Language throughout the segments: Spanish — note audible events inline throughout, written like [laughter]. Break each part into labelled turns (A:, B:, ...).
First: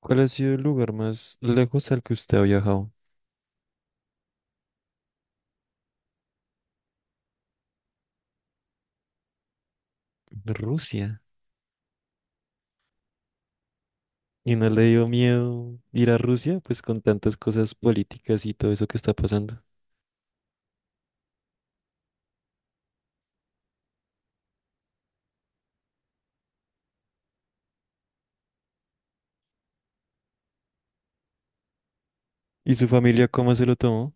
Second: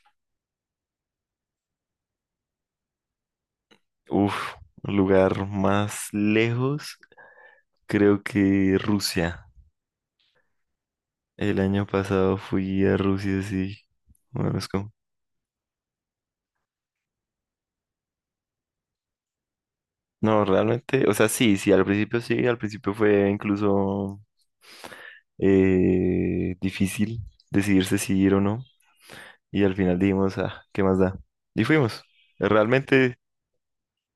A: ¿Cuál ha sido el lugar más lejos al que usted ha viajado?
B: Uf, Lugar más lejos, creo que Rusia.
A: Rusia.
B: El año pasado fui a Rusia, sí.
A: ¿Y
B: Bueno, es
A: no le
B: como...
A: dio miedo ir a Rusia? Pues con tantas cosas políticas y todo eso que está pasando.
B: No, realmente, o sea, sí, al principio sí, al principio fue incluso difícil decidirse si sí ir o no. Y al final dijimos, ah, ¿qué más da? Y fuimos.
A: ¿Y su
B: Realmente,
A: familia cómo se lo tomó?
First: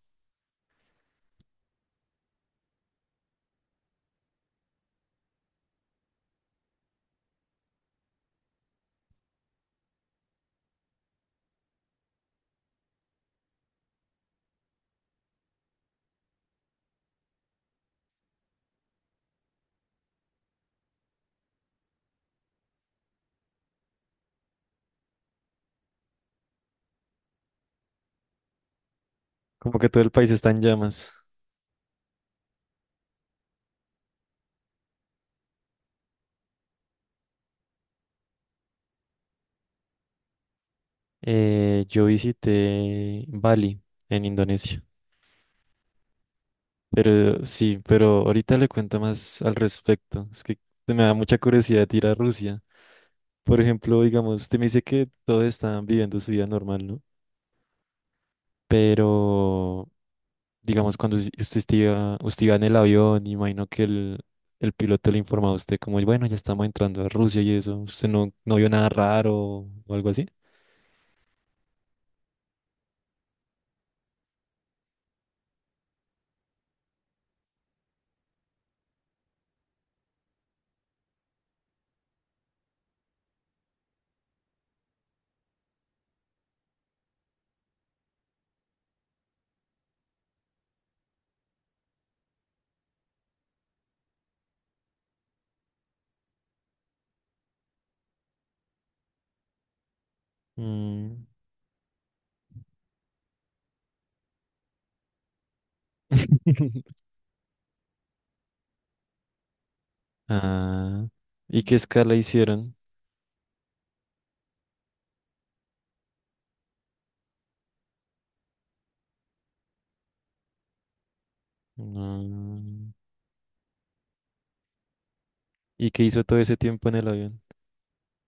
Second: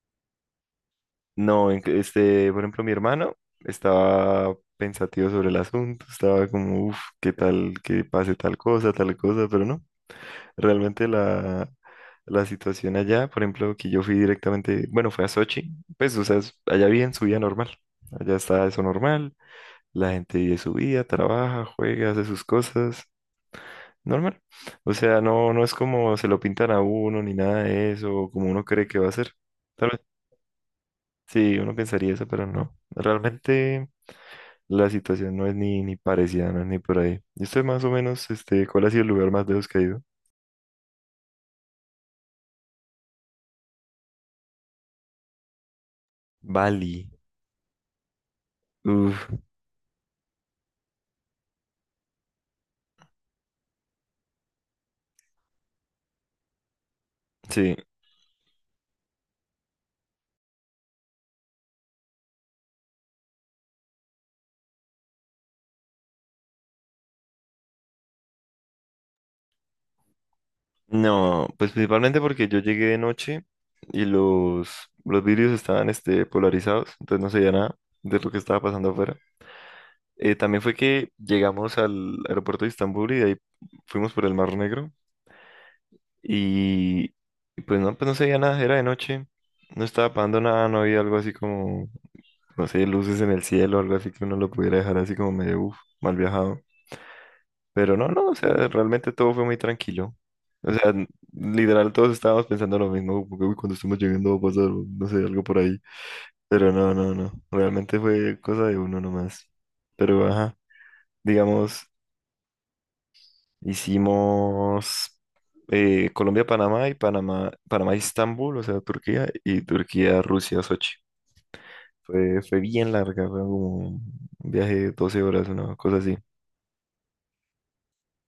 B: no, este, por ejemplo, mi hermano estaba pensativo sobre el asunto, estaba como, ¿qué tal que pase tal cosa, tal cosa? Pero no. Realmente la situación allá, por ejemplo, que yo fui directamente, bueno, fue a Sochi, pues, o sea, allá viven su vida normal, allá está eso normal, la gente vive su vida, trabaja, juega, hace sus cosas, normal. O sea, no es como se lo pintan a uno ni nada de eso, o como uno cree que va a ser.
A: Como que
B: Tal vez,
A: todo el país está en llamas.
B: sí, uno pensaría eso, pero no. Realmente la situación no es ni parecida, no es ni por ahí. Y usted más o menos, este, ¿cuál ha sido el lugar más lejos que ha ido?
A: Yo visité Bali en Indonesia.
B: Bali.
A: Pero sí, pero ahorita le cuento
B: Uf,
A: más al respecto. Es que me da mucha curiosidad ir a Rusia. Por ejemplo, digamos, usted me dice que todos están viviendo su vida normal, ¿no?
B: sí.
A: Pero digamos, cuando usted iba en el avión, imagino que el piloto le informaba a usted como, bueno, ya estamos entrando a Rusia y eso, usted no vio nada raro o algo así.
B: No, pues principalmente porque yo llegué de noche y los vidrios estaban este, polarizados, entonces no se veía nada de lo que estaba pasando afuera. También fue que llegamos al aeropuerto de Estambul y de ahí fuimos por el Mar Negro y, y pues no se veía nada, era de noche, no estaba pasando nada, no había algo así como, no sé, luces en el cielo, algo así que uno lo pudiera dejar así como medio, uf, mal viajado. Pero no, o sea, realmente todo fue muy tranquilo. O sea,
A: Mm.
B: literal todos estábamos pensando lo mismo, como que, "Uy, cuando estemos llegando va a pasar, no sé, algo por ahí. Pero
A: [laughs]
B: no, realmente fue cosa de uno nomás. Pero, ajá,
A: Ah, ¿y qué
B: digamos,
A: escala hicieron?
B: hicimos Colombia-Panamá y Panamá, Panamá-Istambul, o sea, Turquía, y Turquía-Rusia, Sochi. Fue bien
A: Mm,
B: larga, fue como un viaje de 12 horas, una
A: ¿Y
B: cosa
A: qué
B: así.
A: hizo todo ese tiempo en el avión?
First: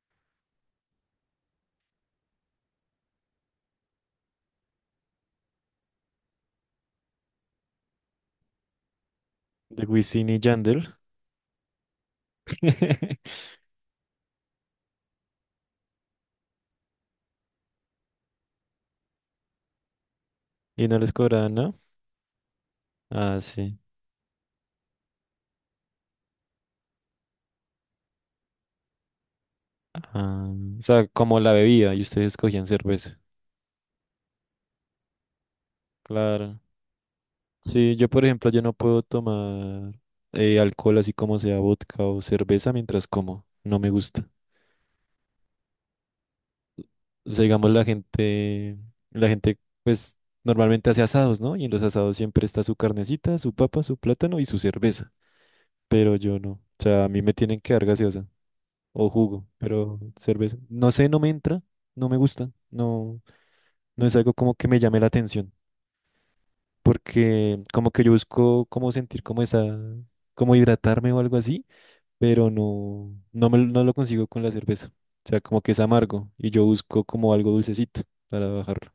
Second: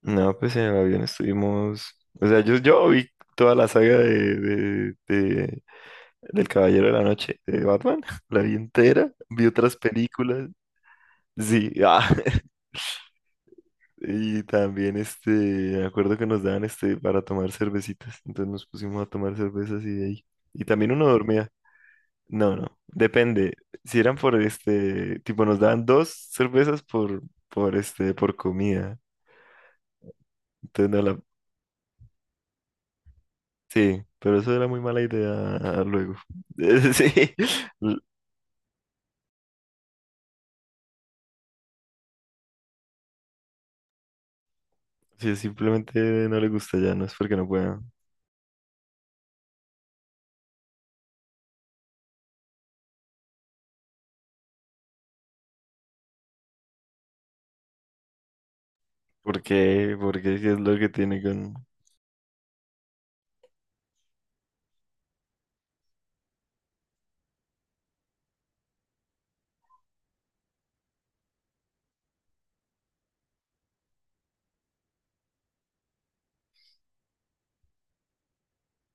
B: No, pues en el avión estuvimos. O sea, yo vi toda la saga de, del Caballero de la Noche de Batman. [laughs] La vi entera. Vi otras
A: De Wisin y
B: películas.
A: Yandel.
B: Sí, ah, [laughs]
A: [laughs]
B: y también este, me acuerdo que nos daban este para tomar cervecitas. Entonces nos pusimos a tomar cervezas y de ahí. Y
A: Y
B: también
A: no
B: uno
A: les
B: dormía.
A: cobraban, ¿no?
B: No,
A: Ah,
B: depende.
A: sí.
B: Si eran por este, tipo, nos daban dos cervezas por este, por comida.
A: Ah, o
B: Entonces no
A: sea,
B: la,
A: como la bebía y ustedes cogían cerveza.
B: sí, pero eso era muy mala idea luego.
A: Claro.
B: [laughs] Sí,
A: Sí,
B: l-
A: yo por ejemplo, yo no puedo tomar alcohol así como sea vodka o cerveza mientras como. No me gusta.
B: sí, simplemente no le gusta ya, no es
A: O
B: porque
A: sea,
B: no
A: digamos
B: pueda.
A: la gente pues normalmente hace asados, ¿no? Y en los asados siempre está su carnecita, su papa, su plátano y su cerveza. Pero yo no. O sea, a mí me tienen que dar gaseosa o
B: ¿Por
A: jugo,
B: qué?
A: pero
B: Porque es que
A: cerveza.
B: es lo que
A: No sé, no
B: tiene
A: me
B: con...
A: entra, no me gusta, no es algo como que me llame la atención. Porque como que yo busco como sentir como esa, como hidratarme o algo así pero no lo consigo con la cerveza. O sea, como que es amargo y yo busco como algo dulcecito para bajarlo.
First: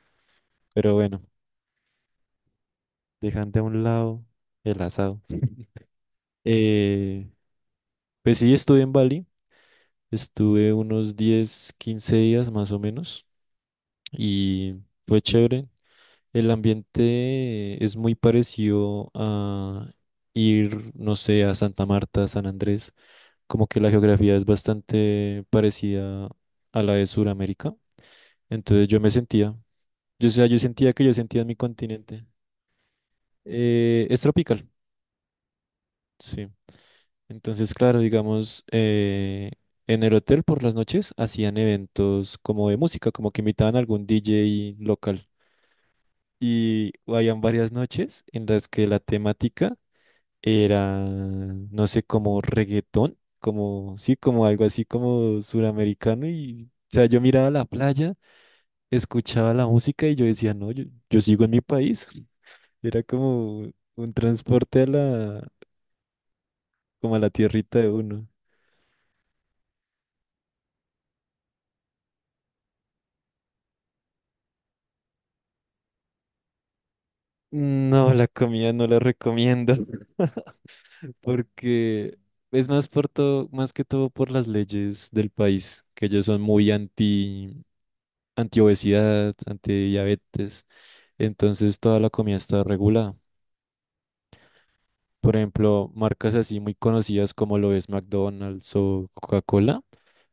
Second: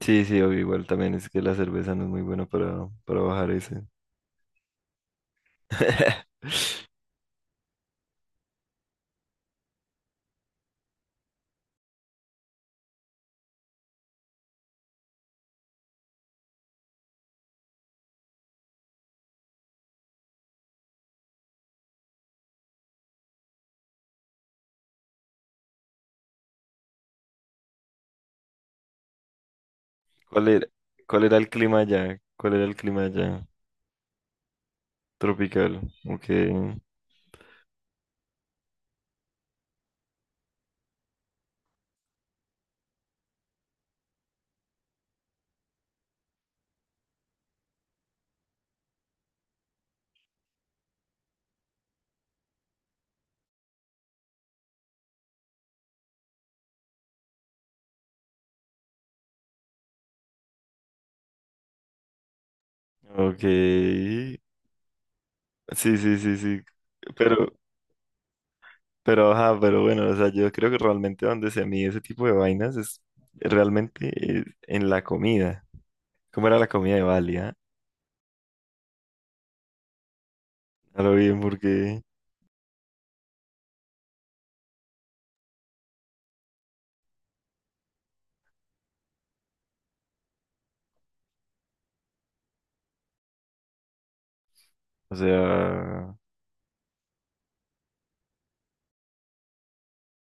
B: Sí, obvio, igual
A: Pero
B: también
A: bueno,
B: es que la cerveza no es muy buena para bajar
A: dejando a
B: ese.
A: un lado el asado.
B: [laughs]
A: Eh, pues sí, estuve en Bali, estuve unos 10, 15 días más o menos y fue chévere. El ambiente es muy parecido a ir, no sé, a Santa Marta, San Andrés, como que la geografía es bastante parecida a la de Sudamérica. Entonces yo me sentía, yo, o sea,
B: ¿Cuál
A: yo
B: era,
A: sentía que yo
B: ¿cuál era
A: sentía en
B: el
A: mi
B: clima allá?
A: continente.
B: ¿Cuál era el clima allá?
A: Es tropical,
B: Tropical. Ok,
A: sí. Entonces, claro, digamos, en el hotel por las noches hacían eventos como de música, como que invitaban a algún DJ local. Y habían varias noches en las que la temática era, no sé, como reggaetón, como, sí, como algo así como suramericano. Y, o sea, yo miraba la playa, escuchaba la música y yo decía, no, yo sigo en mi país. Era
B: ok.
A: como un
B: Sí,
A: transporte a la,
B: sí, sí, sí.
A: como a la
B: Pero,
A: tierrita de uno.
B: pero, ajá, pero bueno, o sea, yo creo que realmente donde se mide ese tipo de vainas es realmente en la comida. ¿Cómo era la comida de Bali, ah?
A: No, la comida no la recomiendo. [laughs]
B: A lo bien, porque,
A: Porque es más por todo, más que todo por las leyes del país, que ellos son muy anti obesidad, anti diabetes, entonces toda la comida está regulada.
B: o
A: Por ejemplo,
B: sea,
A: marcas así muy conocidas como lo es McDonald's o Coca-Cola,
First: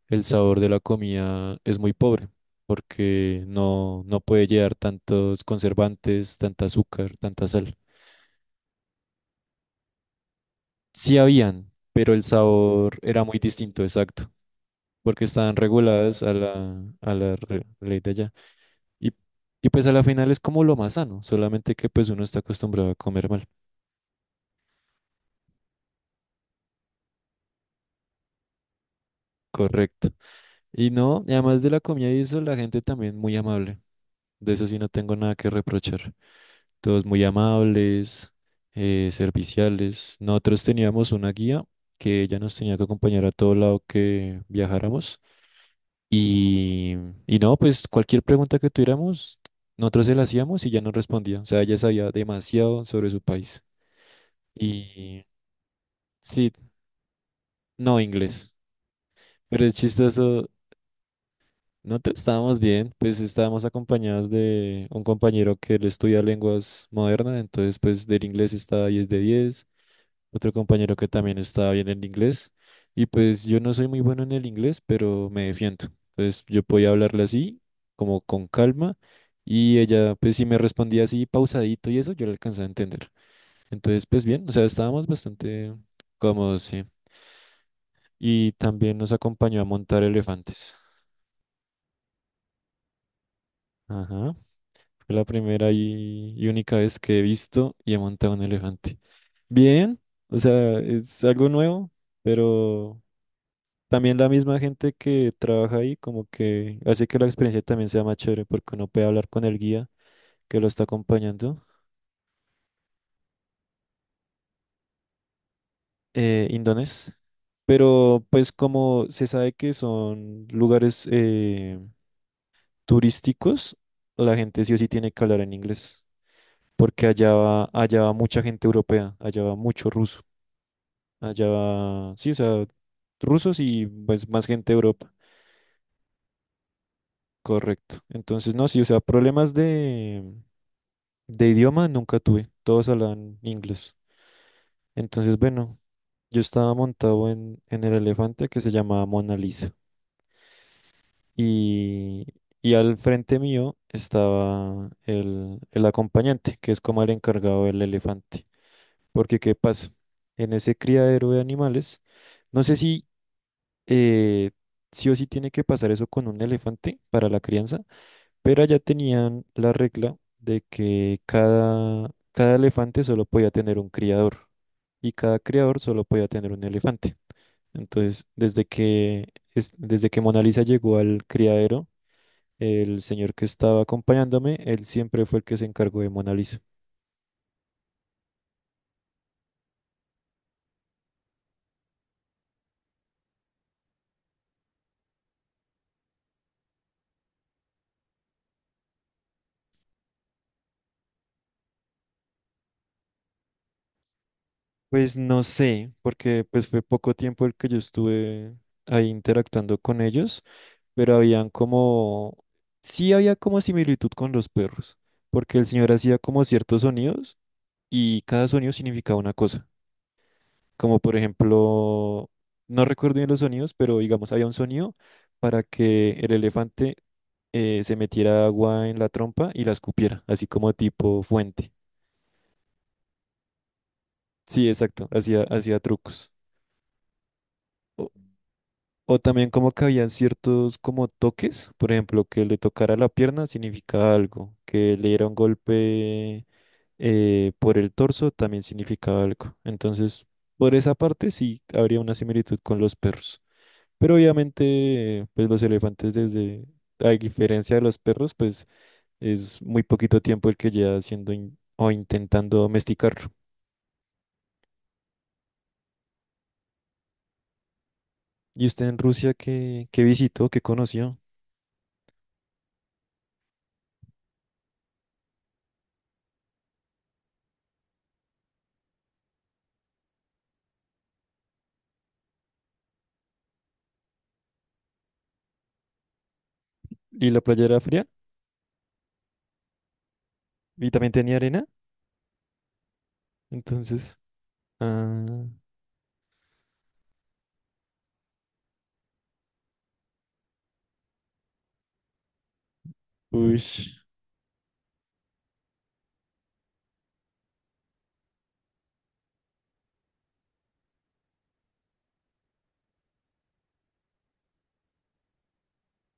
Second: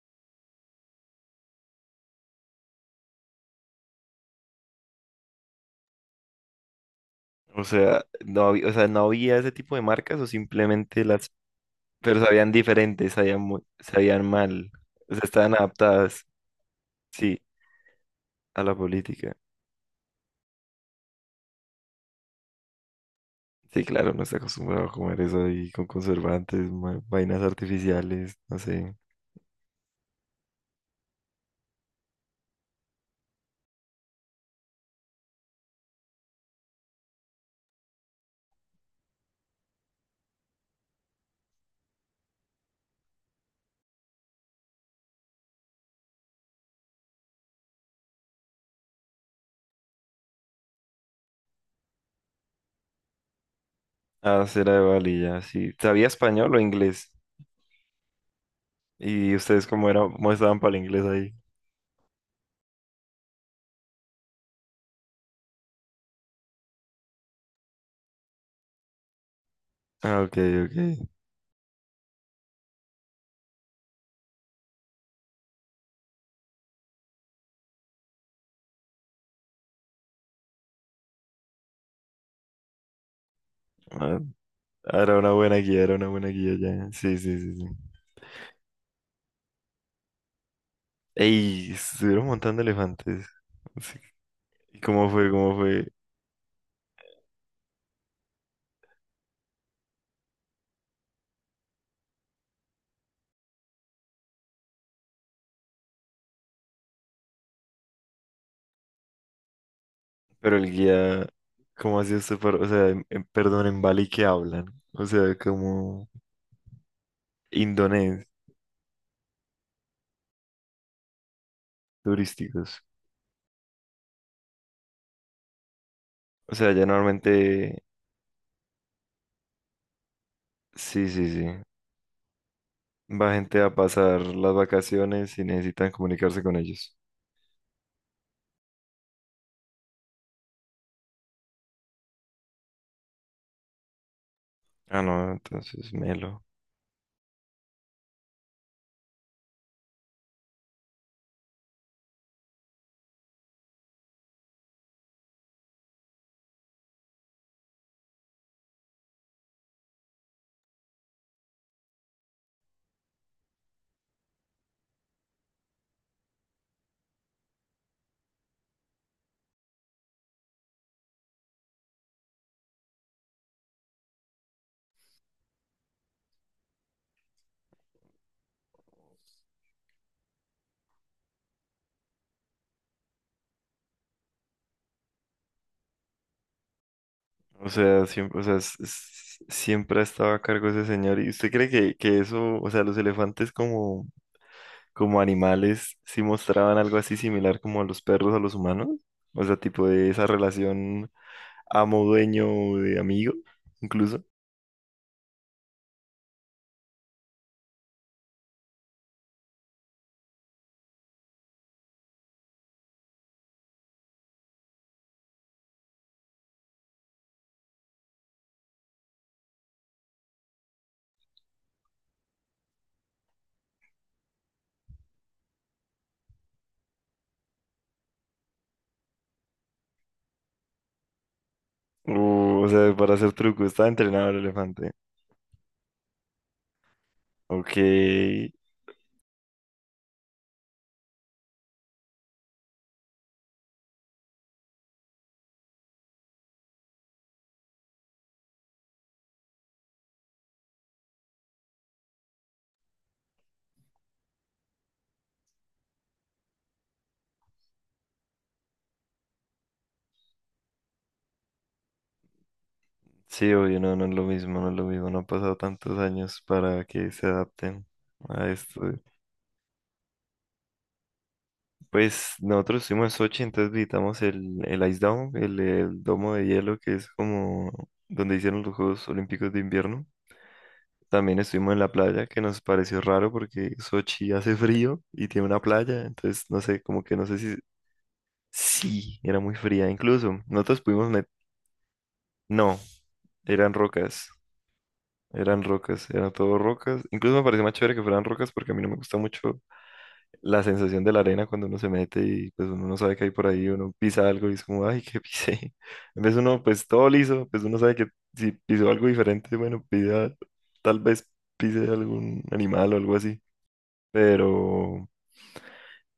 A: el sabor de la comida es muy pobre porque no puede llevar tantos conservantes, tanta azúcar, tanta
B: o
A: sal.
B: sea, no había, o sea, no había ese tipo de marcas o simplemente
A: Sí
B: las,
A: habían, pero el
B: pero sabían
A: sabor
B: diferentes,
A: era muy
B: sabían muy,
A: distinto,
B: sabían
A: exacto,
B: mal, o sea,
A: porque
B: estaban
A: estaban reguladas
B: adaptadas,
A: a la, a la
B: sí,
A: re- ley de allá.
B: a la
A: Y,
B: política.
A: y pues a la final es como lo más sano, solamente que pues uno está acostumbrado a comer mal.
B: Sí, claro, no está acostumbrado a comer eso ahí con conservantes, vainas artificiales, no sé.
A: Correcto. Y no, y además de la comida y eso, la gente también muy amable. De eso sí no tengo nada que reprochar. Todos muy amables, serviciales. Nosotros teníamos una guía que ella nos tenía que acompañar a todo lado que viajáramos. Y, y no, pues cualquier pregunta que tuviéramos, nosotros se la hacíamos y ya nos respondía. O sea, ella sabía demasiado sobre su país.
B: Ah, será de Bali,
A: Y
B: ya, sí. ¿Sabía
A: sí,
B: español o inglés?
A: no inglés.
B: ¿Y
A: Pero
B: ustedes
A: es
B: cómo era, cómo
A: chistoso.
B: estaban para el inglés ahí?
A: No estábamos bien, pues estábamos acompañados de un compañero que él estudia lenguas modernas, entonces pues del inglés está 10 de 10.
B: Ah, ok,
A: Otro
B: ok.
A: compañero que también está bien en inglés, y pues yo no soy muy bueno en el inglés, pero me defiendo. Entonces yo podía hablarle así, como con calma, y ella pues si me respondía así pausadito y eso, yo le alcanzaba a entender. Entonces
B: Ah,
A: pues bien, o sea, estábamos
B: era una buena
A: bastante
B: guía, era una buena guía
A: cómodos, sí.
B: ya. Sí, sí, sí, sí.
A: Y también nos acompañó a montar elefantes.
B: Ey, estuvieron montando elefantes. Sí.
A: Ajá.
B: ¿Y cómo
A: Fue la
B: fue? ¿Cómo
A: primera
B: fue?
A: y única vez que he visto y he montado un elefante. Bien, o sea, es algo nuevo, pero también la misma gente que trabaja ahí como que hace que la experiencia también sea más chévere porque uno puede hablar con el guía
B: Pero
A: que lo
B: el
A: está
B: guía,
A: acompañando,
B: ¿cómo hacía usted para, o sea, perdón, en Bali que hablan? O sea, como
A: indonés. Pero
B: indonés,
A: pues como se sabe que son lugares
B: turísticos.
A: turísticos, la gente sí o sí tiene que hablar en inglés
B: O sea, ya
A: porque allá va,
B: normalmente,
A: allá va mucha gente europea, allá va mucho ruso.
B: sí, sí, sí.
A: Allá, sí, o sea,
B: Va gente
A: rusos
B: a
A: y
B: pasar
A: pues más
B: las
A: gente de Europa.
B: vacaciones y necesitan comunicarse con ellos.
A: Correcto. Entonces, no, sí, o sea, problemas de idioma nunca tuve. Todos hablan inglés.
B: Ah, no,
A: Entonces, bueno,
B: entonces,
A: yo
B: melo.
A: estaba montado en el elefante que se llamaba Mona Lisa. Y, y al frente mío estaba el acompañante, que es como el encargado del elefante. Porque, ¿qué pasa? En ese criadero de animales, no sé si eh, sí o sí tiene que pasar eso con un elefante para la crianza, pero allá tenían la regla de que cada elefante solo podía tener un criador y cada criador solo podía tener un elefante. Entonces, desde que Mona Lisa llegó al criadero, el señor que estaba acompañándome, él siempre fue el que se encargó de Mona Lisa.
B: O sea, siempre, o sea, siempre ha estado a cargo ese señor. ¿Y usted cree que eso, o sea, los elefantes como, como animales, sí mostraban algo así similar como a los perros, a los humanos? O sea, tipo de esa relación amo-dueño de amigo, incluso.
A: Pues no sé, porque pues fue poco tiempo el que yo estuve ahí interactuando con ellos, pero habían como, sí había como similitud con los perros, porque el señor hacía como ciertos sonidos y cada sonido significaba una cosa, como por ejemplo, no recuerdo bien los sonidos, pero digamos había un sonido para que el elefante se metiera agua en la trompa y la escupiera, así como tipo fuente.
B: O sea, para hacer truco, está entrenado el
A: Sí,
B: elefante.
A: exacto, hacía trucos.
B: Ok,
A: O también como que habían ciertos como toques, por ejemplo, que le tocara la pierna significaba algo, que le diera un golpe por el torso también significaba algo. Entonces, por esa parte sí habría una similitud con los perros. Pero obviamente, pues los elefantes desde, a diferencia de los perros, pues es muy poquito tiempo el que lleva haciendo o intentando domesticar.
B: sí, obvio, no, no es lo mismo, no es lo mismo, no han pasado tantos años para que se adapten a
A: ¿Y
B: esto.
A: usted en Rusia qué, visitó, qué conoció?
B: Pues nosotros estuvimos en Sochi, entonces visitamos el Ice Dome, el domo de hielo que es como donde hicieron los Juegos Olímpicos de invierno. También estuvimos en la playa, que nos pareció raro porque Sochi hace [laughs] frío y tiene una playa, entonces no sé, como que no
A: ¿Y
B: sé
A: la
B: si...
A: playa era fría?
B: Sí, era muy fría incluso. Nosotros
A: ¿Y
B: pudimos
A: también tenía arena?
B: no, eran
A: Entonces,
B: rocas,
A: ah,
B: eran rocas, eran todo rocas. Incluso me pareció más chévere que fueran rocas porque a mí no me gusta mucho la sensación de la arena cuando uno se mete y pues uno no sabe que hay por
A: uy,
B: ahí, uno pisa algo y es como, ay, ¿qué pisé? [laughs] En vez uno, pues todo liso, pues uno sabe que si pisó algo diferente, bueno, pida, tal vez pise algún animal o algo así, pero,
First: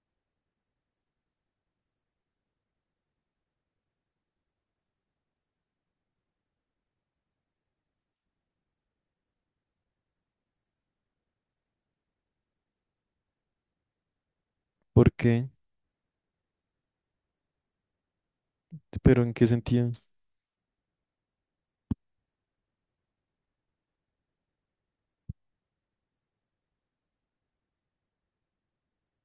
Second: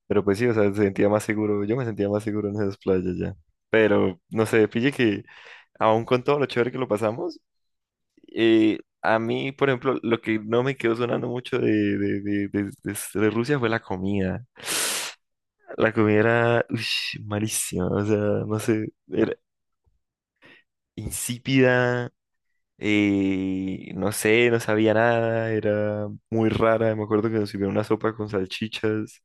B: pero pues sí, o sea, se sentía más seguro, yo me sentía más seguro en esas playas ya, pero no sé, pille que aún con todo lo chévere que lo pasamos, eh, a mí, por ejemplo, lo que no me quedó sonando mucho de, de Rusia fue la comida.
A: ¿por qué?
B: La comida era uish, malísima, o sea, no sé,
A: ¿Pero
B: era
A: en qué sentido?
B: insípida, no sé, no sabía nada, era muy rara. Me acuerdo que nos sirvieron una sopa con salchichas.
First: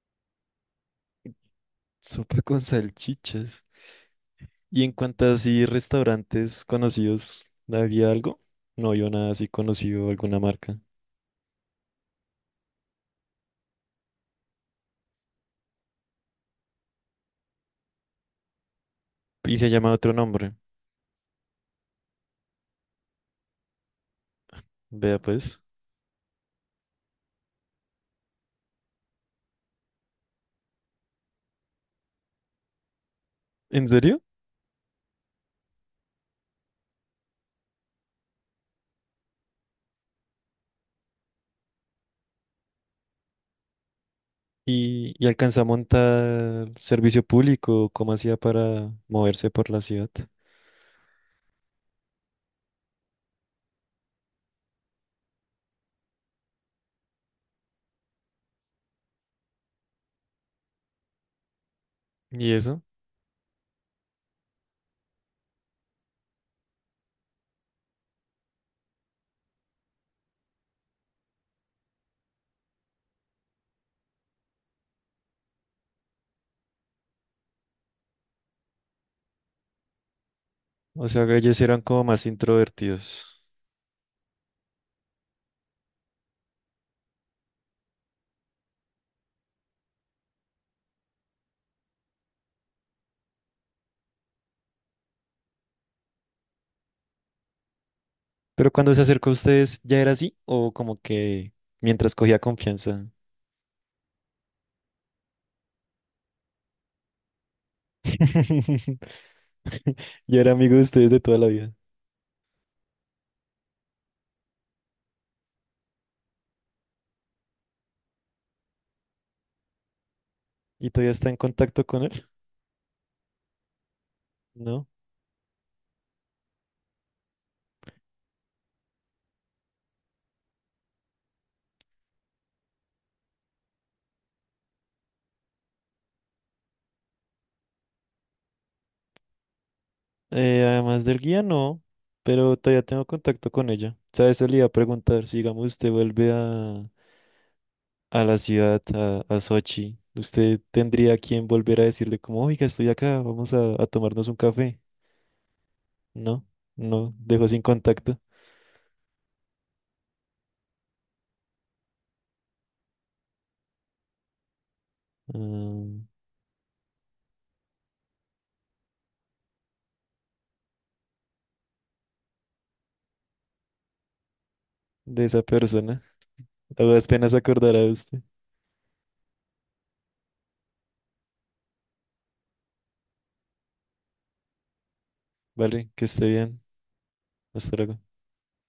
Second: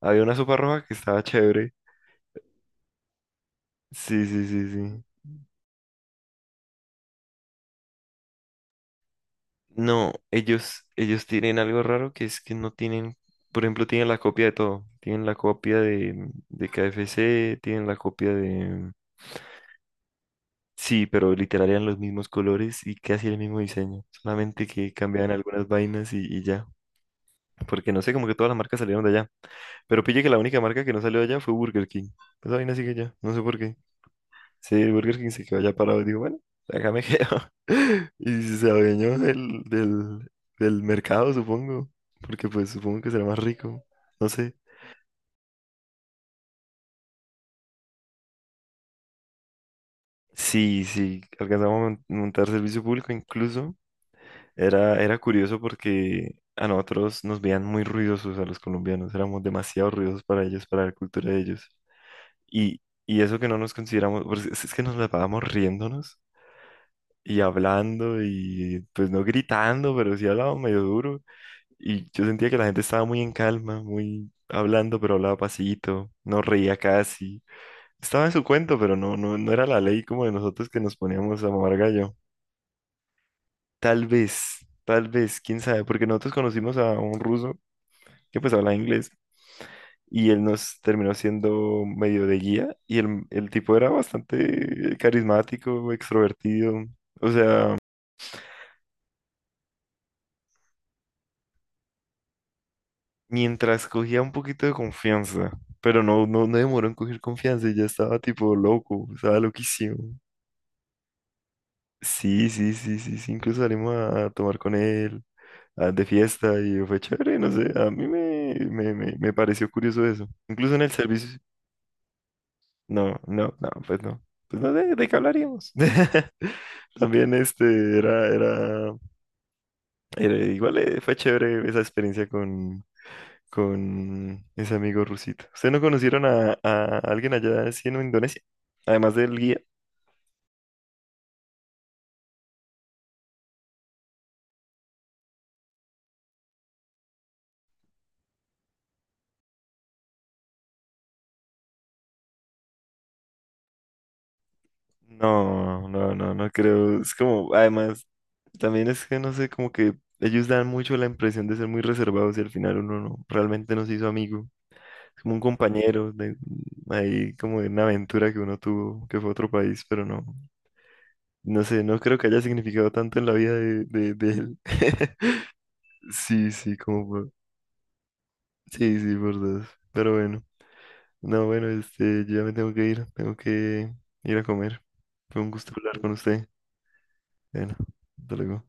B: Había una sopa roja que estaba chévere.
A: Sopa con salchichas.
B: Sí, sí, sí,
A: ¿Y en
B: sí.
A: cuanto a así restaurantes conocidos, había algo? No vio nada así conocido,
B: No,
A: alguna marca.
B: ellos tienen algo raro que es que no tienen, por ejemplo, tienen la copia de todo. Tienen la copia de, KFC, tienen la copia de,
A: Y se llama otro nombre.
B: sí, pero literal eran los mismos colores y casi el mismo diseño, solamente que
A: Vea
B: cambiaban
A: pues.
B: algunas vainas y ya, porque no sé, como que todas las marcas salieron de allá, pero pille que la única marca que no salió de allá fue Burger King, esa vaina sigue allá, no sé por qué,
A: ¿En serio?
B: sí, Burger King se quedó allá parado y digo, bueno, acá me quedo, [laughs] y si se adueñó del mercado, supongo, porque pues supongo que será más rico, no sé.
A: ¿Y alcanza a montar servicio público? ¿Cómo hacía para moverse por la ciudad?
B: Sí, sí, alcanzamos a montar servicio público incluso. Era curioso porque a nosotros nos veían muy ruidosos a los colombianos, éramos demasiado ruidosos para ellos, para la cultura de ellos.
A: ¿Y
B: Y,
A: eso?
B: y eso que no nos consideramos, pues, es que nos la pasábamos riéndonos y hablando y pues no gritando, pero sí hablábamos medio duro. Y yo sentía que la gente estaba muy en calma, muy hablando, pero hablaba pasito, no reía casi. Estaba en su cuento, pero no, no era la ley como de nosotros que nos
A: O sea, que
B: poníamos a
A: ellos
B: mamar
A: eran como
B: gallo.
A: más introvertidos.
B: Tal vez, tal vez, quién sabe, porque nosotros conocimos a un ruso que pues habla inglés y él nos terminó siendo medio de guía y el tipo era bastante carismático, extrovertido, o sea,
A: Pero cuando se acercó a ustedes, ¿ya era así? ¿O como que mientras cogía confianza?
B: mientras cogía un poquito de confianza, pero no, no demoró en coger confianza y ya estaba tipo
A: [laughs]
B: loco, estaba loquísimo.
A: Ya era amigo de ustedes de toda la vida.
B: Sí, sí, sí, sí, sí, incluso salimos a tomar con él. Ah, de fiesta y fue chévere, no sé, a mí me pareció curioso eso. Incluso en
A: ¿Y
B: el
A: todavía está en
B: servicio,
A: contacto con él?
B: no, no, no, pues no. Pues no
A: No.
B: de ¿de qué hablaríamos? [laughs] También este era igual fue chévere esa experiencia con ese amigo rusito. ¿Ustedes no conocieron a alguien allá así en Indonesia? Además del guía.
A: Además del guía, no. Pero todavía tengo contacto con ella. ¿Sabes? Eso le iba a preguntar. Si, digamos, usted vuelve a la ciudad, a Sochi, ¿usted tendría a quien volver a decirle como, oiga, estoy acá, vamos a tomarnos un café?
B: No, no, no,
A: No,
B: no creo. Es
A: no, dejó
B: como,
A: sin
B: además,
A: contacto
B: también es que no sé, como que ellos dan mucho la impresión de ser muy reservados y al final uno no, realmente no se hizo amigo. Es como un
A: mm,
B: compañero de ahí, como de una aventura que uno tuvo, que fue a otro país, pero no, no sé, no creo que haya significado tanto en la vida de él.
A: de
B: [laughs]
A: esa persona.
B: Sí, sí,
A: A las penas acordará usted.
B: sí, sí, por dos. Pero bueno, no, bueno, este, yo ya me tengo que ir a comer. Fue un gusto
A: Vale,
B: hablar
A: que
B: con
A: esté
B: usted.
A: bien.
B: Bueno,
A: Hasta luego.
B: hasta luego.